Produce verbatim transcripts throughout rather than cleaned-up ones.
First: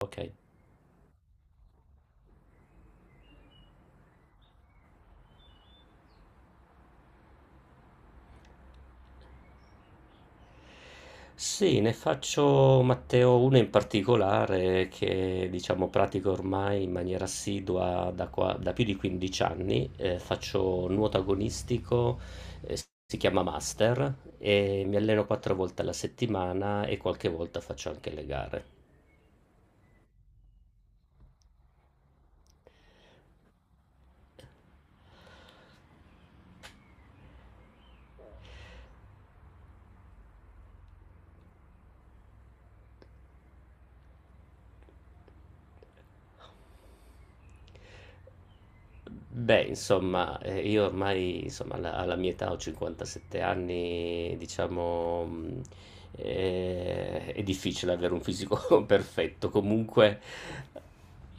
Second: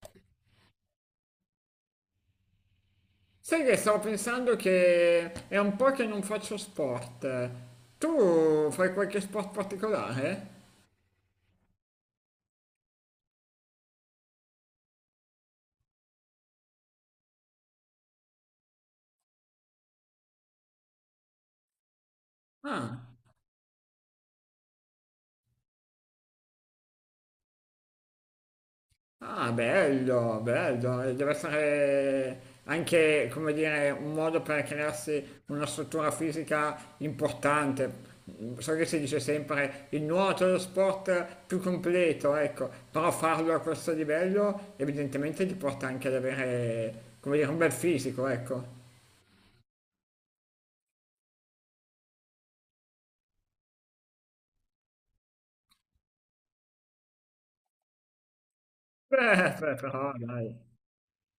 Ok. Sai che stavo pensando che è un po' che non faccio sport. Tu fai qualche sport particolare? Sì, ne faccio Matteo uno in particolare che diciamo pratico ormai in maniera assidua da, qua- da più di quindici anni. Eh, faccio nuoto agonistico. eh, Ah, Si chiama Master e mi alleno quattro volte alla settimana e qualche volta faccio anche le gare. ah, bello, bello. E deve essere anche, come dire, un modo per crearsi una struttura fisica importante. So che si dice sempre il nuoto è lo sport più completo, ecco, però farlo a questo livello evidentemente ti porta anche ad avere, come dire, un bel fisico, ecco. Beh, insomma, eh, io ormai, insomma, alla, alla mia età ho cinquantasette anni, diciamo, mh, eh, è difficile avere un fisico perfetto. Beh, beh, però Comunque, dai.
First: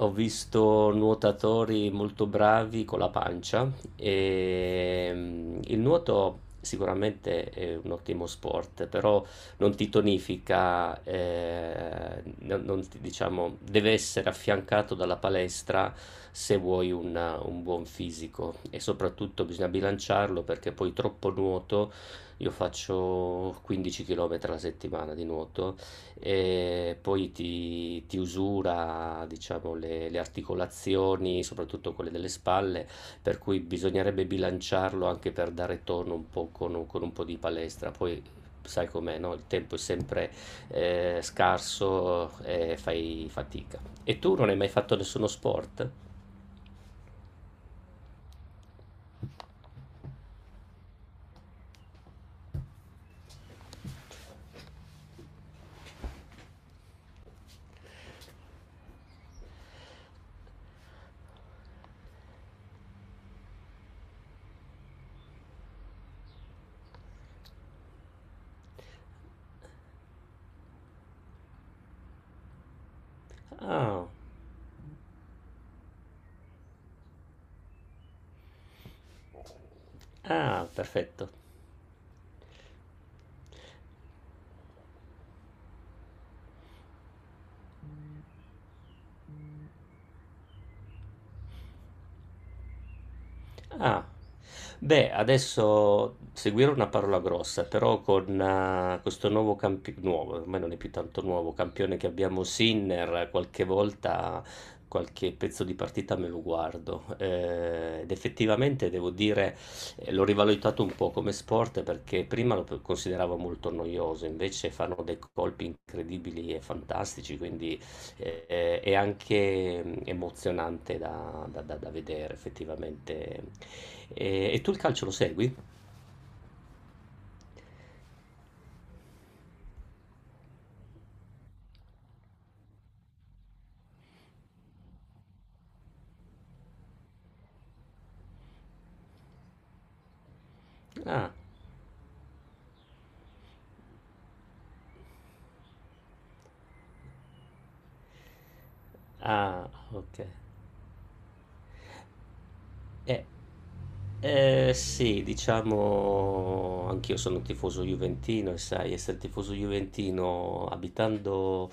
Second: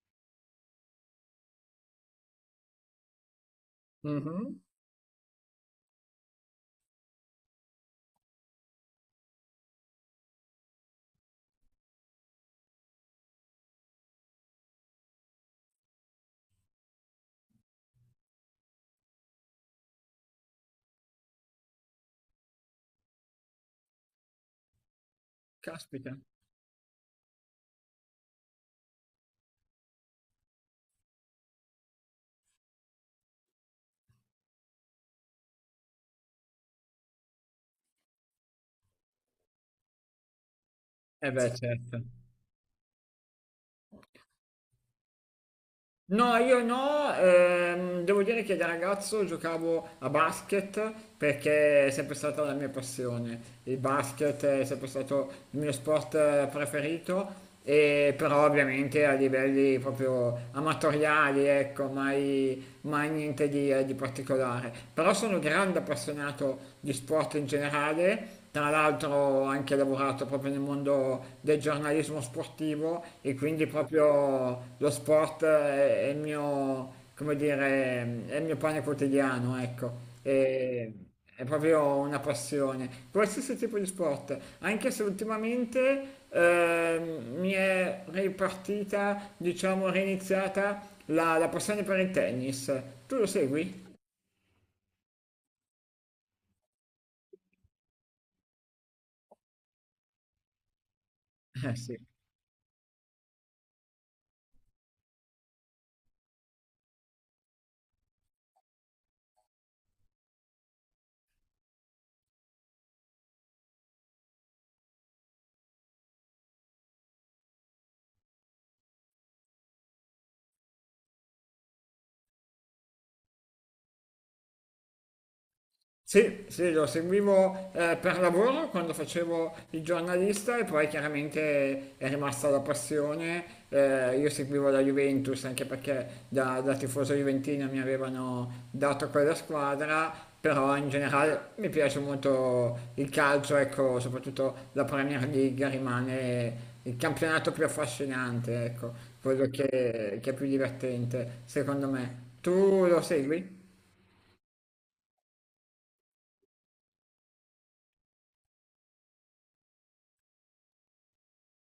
ho visto nuotatori molto bravi con la pancia Mh-mh. e mh, il nuoto sicuramente è un ottimo sport, però non ti tonifica, eh, non, non ti- diciamo, deve essere affiancato dalla palestra se vuoi un, un buon fisico e soprattutto bisogna bilanciarlo perché poi troppo nuoto, io faccio quindici chilometri alla settimana di nuoto Caspita. e poi ti, ti usura, diciamo, le, le articolazioni, soprattutto quelle delle spalle, per cui bisognerebbe bilanciarlo anche per dare tono un po' con, un con un po' di palestra. Poi sai com'è, no? Il tempo è sempre eh, Eh beh, certo. scarso e fai fatica. E tu non hai mai fatto nessuno sport? No, io no, ehm, devo dire che da ragazzo giocavo a basket perché è sempre stata la mia passione. Il basket è sempre stato il mio sport eh, preferito, e però ovviamente a livelli proprio amatoriali, ecco, mai, mai niente di, eh, di particolare. Però sono grande appassionato di sport in generale, tra l'altro anche lavoro lavorato proprio nel mondo del giornalismo sportivo e quindi Ah, proprio lo sport è, è il mio, come dire, è il mio pane quotidiano, ecco. ah, E- perfetto. è proprio una passione, qualsiasi tipo di sport, anche se ultimamente ehm, mi è ripartita, diciamo, riniziata la, la passione per il tennis. Tu lo segui? Ah, beh, adesso seguire una parola grossa, però con eh, questo nuovo campione, nuovo, ormai non è più tanto nuovo, Eh sì. campione che abbiamo Sinner, qualche volta qualche pezzo di partita me lo guardo. Eh, ed effettivamente devo dire, eh, l'ho rivalutato un po' come sport perché prima lo consideravo molto noioso, invece fanno dei colpi incredibili e fantastici, quindi eh, è anche mm, emozionante da, da- da- da vedere effettivamente e, e tu il calcio lo segui? Sì, sì, lo seguivo eh, per lavoro quando facevo il giornalista e poi chiaramente è rimasta la passione. Eh, io seguivo la Juventus anche perché da, da tifoso juventino mi avevano dato quella squadra, però in Ah, generale mi piace molto il calcio, ecco, soprattutto la Premier League rimane il campionato più affascinante, ecco, quello ah, che ok. che è più divertente, secondo me. Tu lo Eh, segui? eh, sì, diciamo, anch'io sono un tifoso juventino e sai, essere tifoso juventino abitando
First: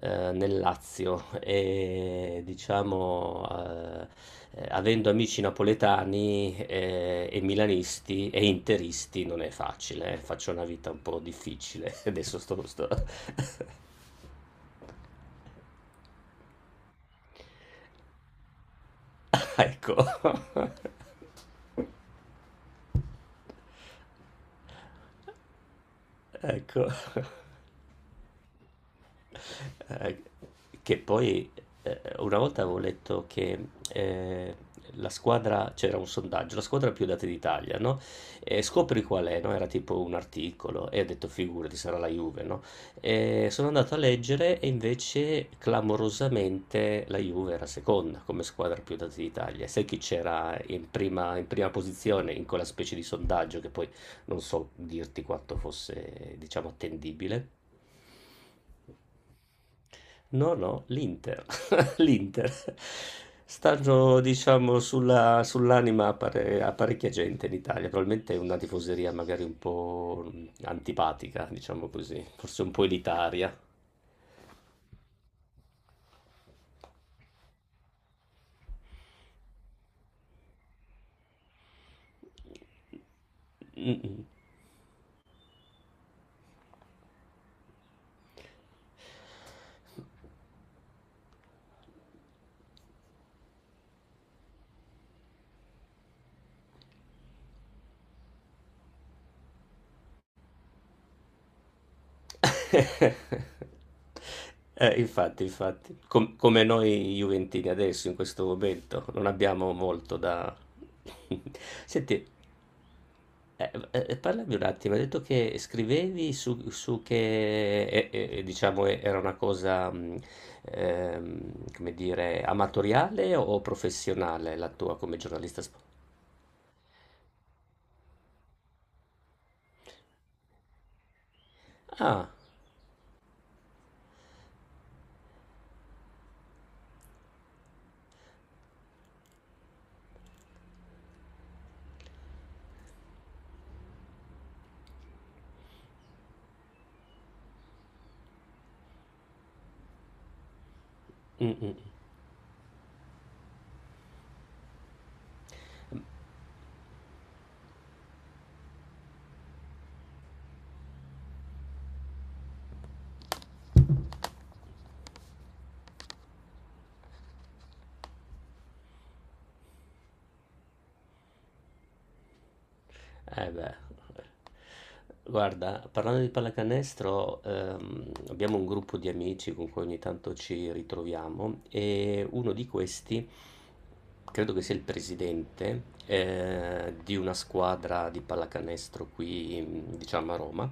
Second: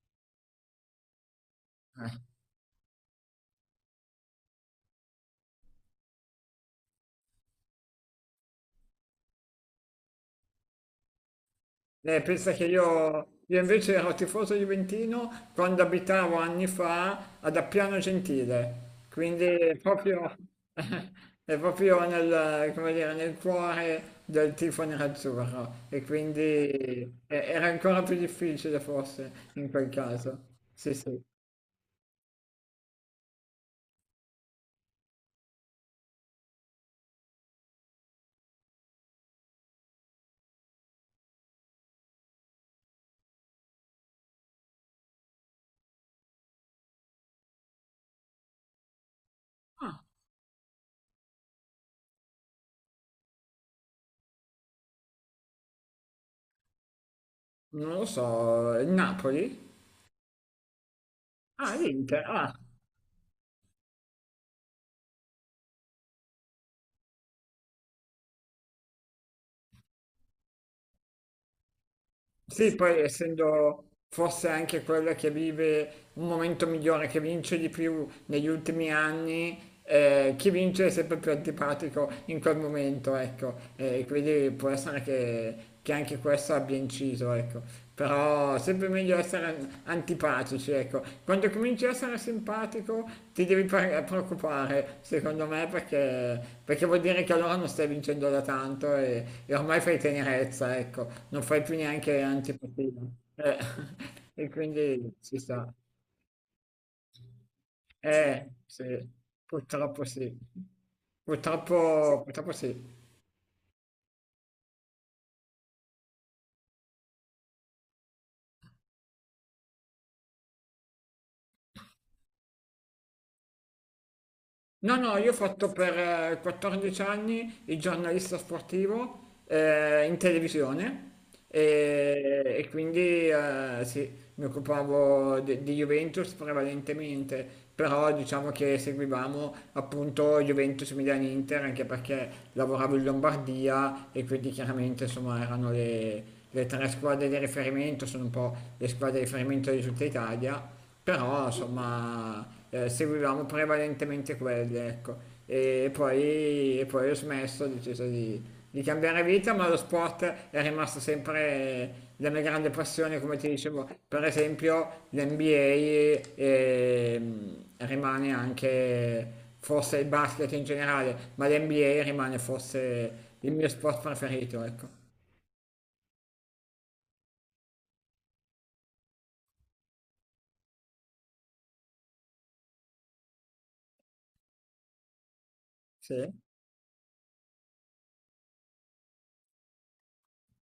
eh, nel Lazio e diciamo eh, eh, avendo amici napoletani eh, e milanisti e interisti non è facile, eh, faccio una vita un po' difficile. Eh, Adesso pensa sto, che sto... io, io invece ero tifoso juventino quando abitavo anni fa ad Appiano Gentile, quindi è Ecco. proprio, è proprio nel, come dire, nel cuore del tifo nerazzurro e quindi Ecco. eh, era ancora più difficile forse in quel Eh, caso. Sì, che sì, poi eh, una volta avevo letto che eh, la squadra, c'era un sondaggio, la squadra più data d'Italia, no? E scopri qual è, no? Era tipo un articolo e ho detto figurati, sarà la Juve, no? E sono andato a leggere e invece clamorosamente la Juve era seconda come squadra più data d'Italia. E sai chi c'era in prima, in prima posizione in quella specie di sondaggio che poi non so dirti quanto fosse, diciamo, attendibile? non lo so, il Napoli? No, no, l'Inter. Ah, l'Inter, L'Inter. ah. Stanno, diciamo, sulla- sull'anima a, pare- a parecchia gente in Italia. Probabilmente è una tifoseria magari un po' mh, antipatica, diciamo così, forse un Sì, po' poi elitaria. essendo forse anche quella che vive un momento migliore, che vince di più negli ultimi anni, eh, chi vince è sempre più antipatico in quel momento, ecco. Mm, E mm. quindi può essere che, che anche questo abbia inciso, ecco. Però sempre meglio essere an- antipatici, ecco. Quando cominci a essere simpatico ti devi pre- preoccupare, secondo me, perché, perché vuol dire che allora non stai vincendo da tanto e, e ormai fai tenerezza, ecco. Non fai più neanche antipatia. Eh, e Eh, quindi si infatti, sta. infatti, Com- come noi Juventini adesso, in questo Eh, momento, sì, non abbiamo purtroppo molto sì. da... Purtroppo, Senti, purtroppo sì. Eh, eh, eh, parlami un attimo, hai detto che scrivevi su, su che eh, eh, diciamo eh, era una cosa, mh, ehm, come dire, amatoriale o professionale la No, tua no, come io ho giornalista fatto sportivo? per eh, quattordici anni il giornalista sportivo eh, in televisione Ah, e, e quindi eh, sì, mi occupavo de- di Juventus prevalentemente, però diciamo che seguivamo appunto Juventus Milan Inter anche perché lavoravo in Lombardia e quindi chiaramente insomma erano le, le tre squadre di riferimento, sono un po' le squadre di riferimento di tutta Italia. Però insomma eh, seguivamo prevalentemente quelle, ecco. E poi, e poi ho smesso, ho deciso di, di cambiare vita, ma lo sport è rimasto sempre la mia grande passione, come ti dicevo. Per esempio, l'N B A ehm, rimane anche, forse il basket in generale, ma l'N B A rimane forse eh il mio beh, sport preferito, ecco. guarda, parlando di pallacanestro, ehm, abbiamo un gruppo di amici con cui ogni tanto ci ritroviamo e uno di questi, credo che sia il presidente, Sì, eh, di una squadra di pallacanestro qui, mm, diciamo a Roma.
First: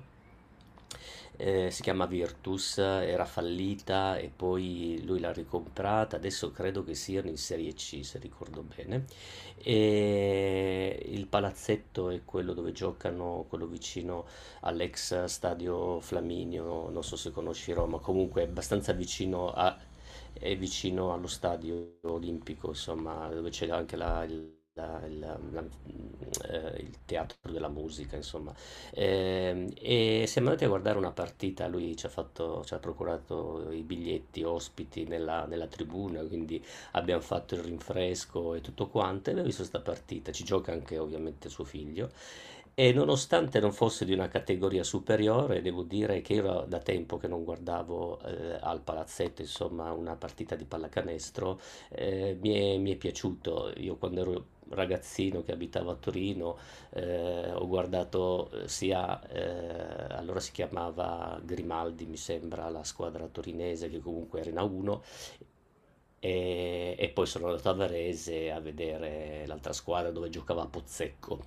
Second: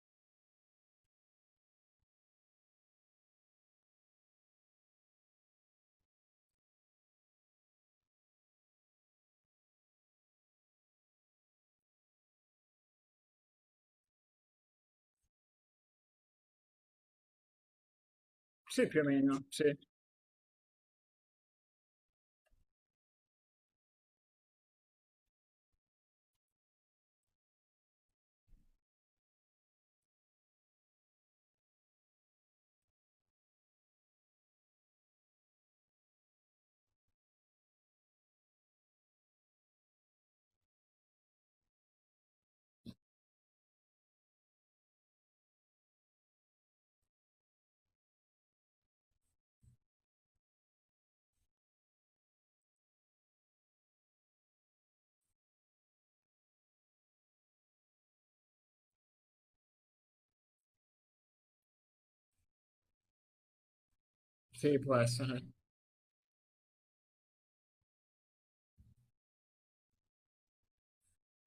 Ehm, si chiama Virtus, era fallita e poi lui l'ha ricomprata, adesso credo che siano in serie C se ricordo bene. E il palazzetto è quello dove giocano, quello vicino all'ex stadio Flaminio, non so se conosci Roma, comunque è sì, abbastanza più o meno, vicino sì, a- è vicino allo stadio olimpico, insomma, dove c'è anche la- il la- il- la- eh, il teatro della musica, insomma. Ehm, E, siamo andati a guardare una partita, lui ci ha fatto- ci ha procurato i biglietti ospiti nella, nella tribuna, quindi abbiamo fatto il rinfresco e tutto quanto, e abbiamo visto questa partita, ci gioca anche ovviamente suo figlio, e nonostante non fosse di una categoria superiore, devo dire che io era da tempo che non guardavo eh, al palazzetto, insomma, una partita di pallacanestro, eh, mi è, mi è piaciuto. Io quando ero ragazzino che abitavo a Torino, eh, ho guardato eh, sia, eh, allora si chiamava Grimaldi, mi sembra, la squadra torinese che comunque era in sì, può A uno essere. e, e poi sono andato a Varese a vedere l'altra squadra dove giocava Pozzecco.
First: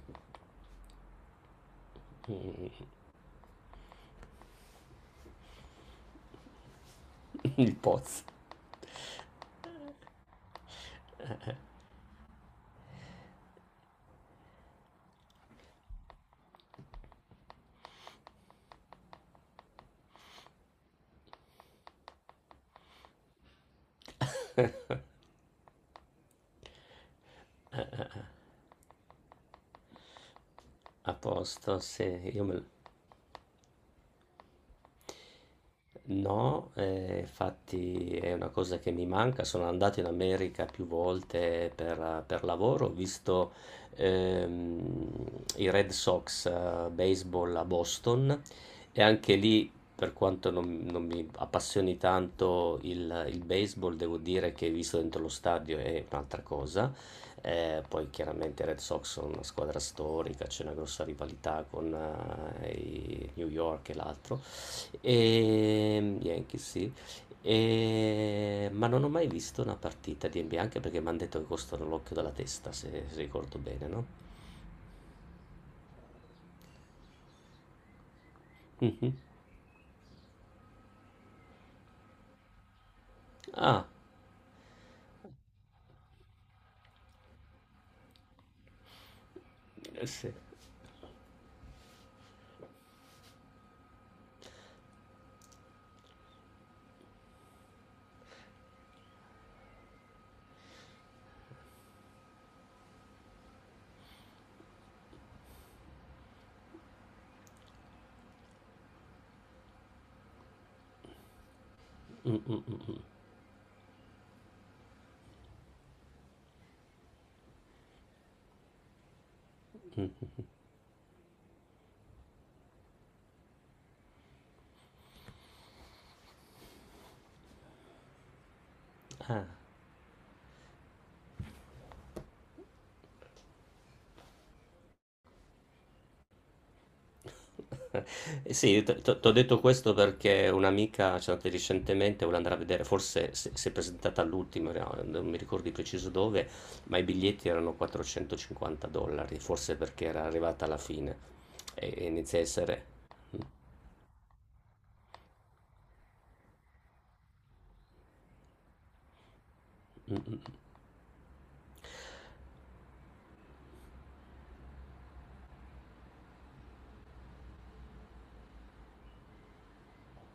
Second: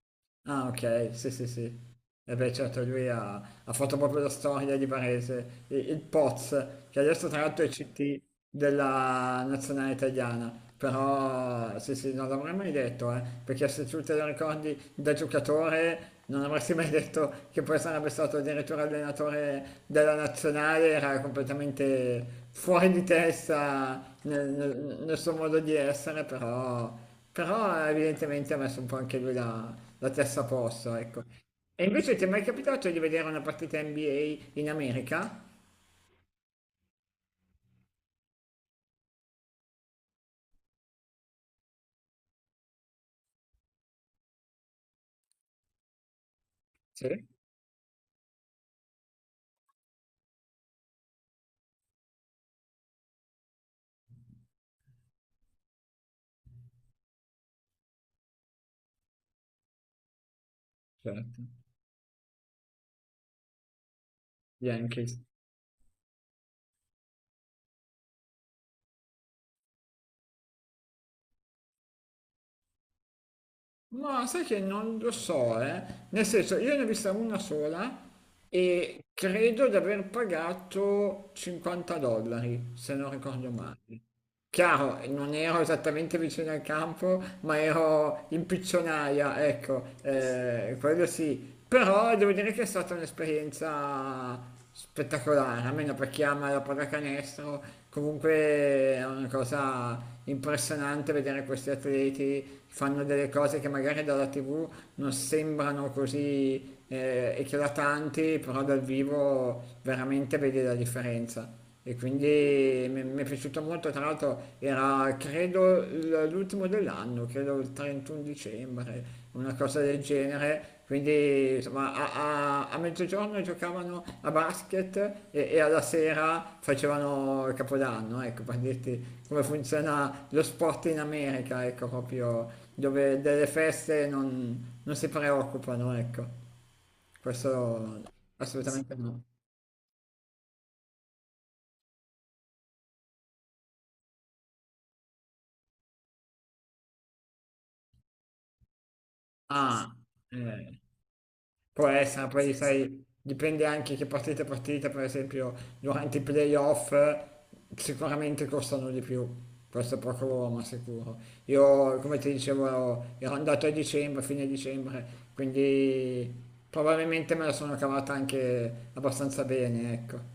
Ah okay, sì, sì, sì. E beh certo lui ha ha fatto proprio la storia di Varese, i il Poz, che adesso tra l'altro è Il C T Poz. della nazionale italiana, però sì, sì, non l'avrei mai detto, eh, perché se tu te lo ricordi da giocatore non avresti mai detto che poi sarebbe stato addirittura allenatore della nazionale, era completamente fuori di testa nel nel nel suo modo di essere, però però evidentemente ha messo un po' anche lui la, la testa a posto, A ecco. posto, E sì, invece ti è mai io me, capitato di vedere una partita N B A in America? no, eh, infatti è una cosa che mi manca. Sono andato in America più volte per, per lavoro, ho visto ehm, i Red Sox, eh, Sì, baseball a Boston, e anche lì, per quanto non, non mi appassioni tanto il, il baseball, devo dire che visto dentro lo stadio è un'altra cosa. Eh, poi chiaramente i Red Sox sono una squadra storica, c'è una grossa certo. rivalità con eh, i New York e l'altro. Yankees. Ehm, Yankees, sì. Ehm, ma non ho mai visto una partita di N B A, anche perché mi hanno detto che costano l'occhio dalla testa, se, se ricordo bene, no? Ma sai che non lo so, eh? Nel senso, io ne ho vista una sola e Mhm. credo di aver pagato cinquanta dollari, se non ricordo male. Ah, Chiaro, non ero esattamente vicino al campo, ma ero in piccionaia, ecco, eh sì. eh, quello sì. Però devo dire che è stata un'esperienza spettacolare, almeno per chi ama la pallacanestro. Comunque è una cosa impressionante vedere questi atleti che fanno delle cose che magari dalla T V non sembrano così eh, eclatanti, però dal vivo veramente vedi la differenza. E quindi mi, mi è piaciuto molto, tra l'altro era credo l- l'ultimo dell'anno, credo il trentuno dicembre, una cosa del genere. Quindi insomma a, a- a mezzogiorno giocavano a basket e, e alla sera facevano il Capodanno, ecco, per dirti come funziona lo sport in America, ecco, proprio dove delle feste non, non si preoccupano, ecco. Questo Eh sì, assolutamente ti no. ho detto questo perché un'amica, cioè, di recentemente voleva andare a vedere, forse se- si è presentata all'ultimo, no, non mi ricordo di preciso dove, ma i biglietti erano quattrocentocinquanta dollari, forse Ah, perché era arrivata alla eh, fine può e e essere, inizia a poi essere... sai, Mm, dipende anche che partite partite, per esempio, durante i playoff sicuramente costano di più, questo è poco mm, ma sicuro. Io, come ti dicevo, ero andato a dicembre, fine dicembre, quindi probabilmente me la sono cavata anche abbastanza bene, ecco.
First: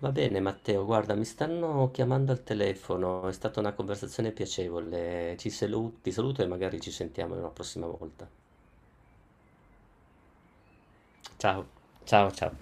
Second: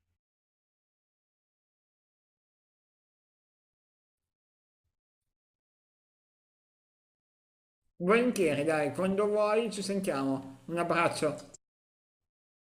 va bene Matteo, guarda, mi stanno chiamando al telefono, è stata una conversazione piacevole. Ci salu- ti saluto e magari ci sentiamo una prossima volta. Volentieri, dai, quando vuoi ci sentiamo. Un abbraccio. Ciao. Ciao ciao.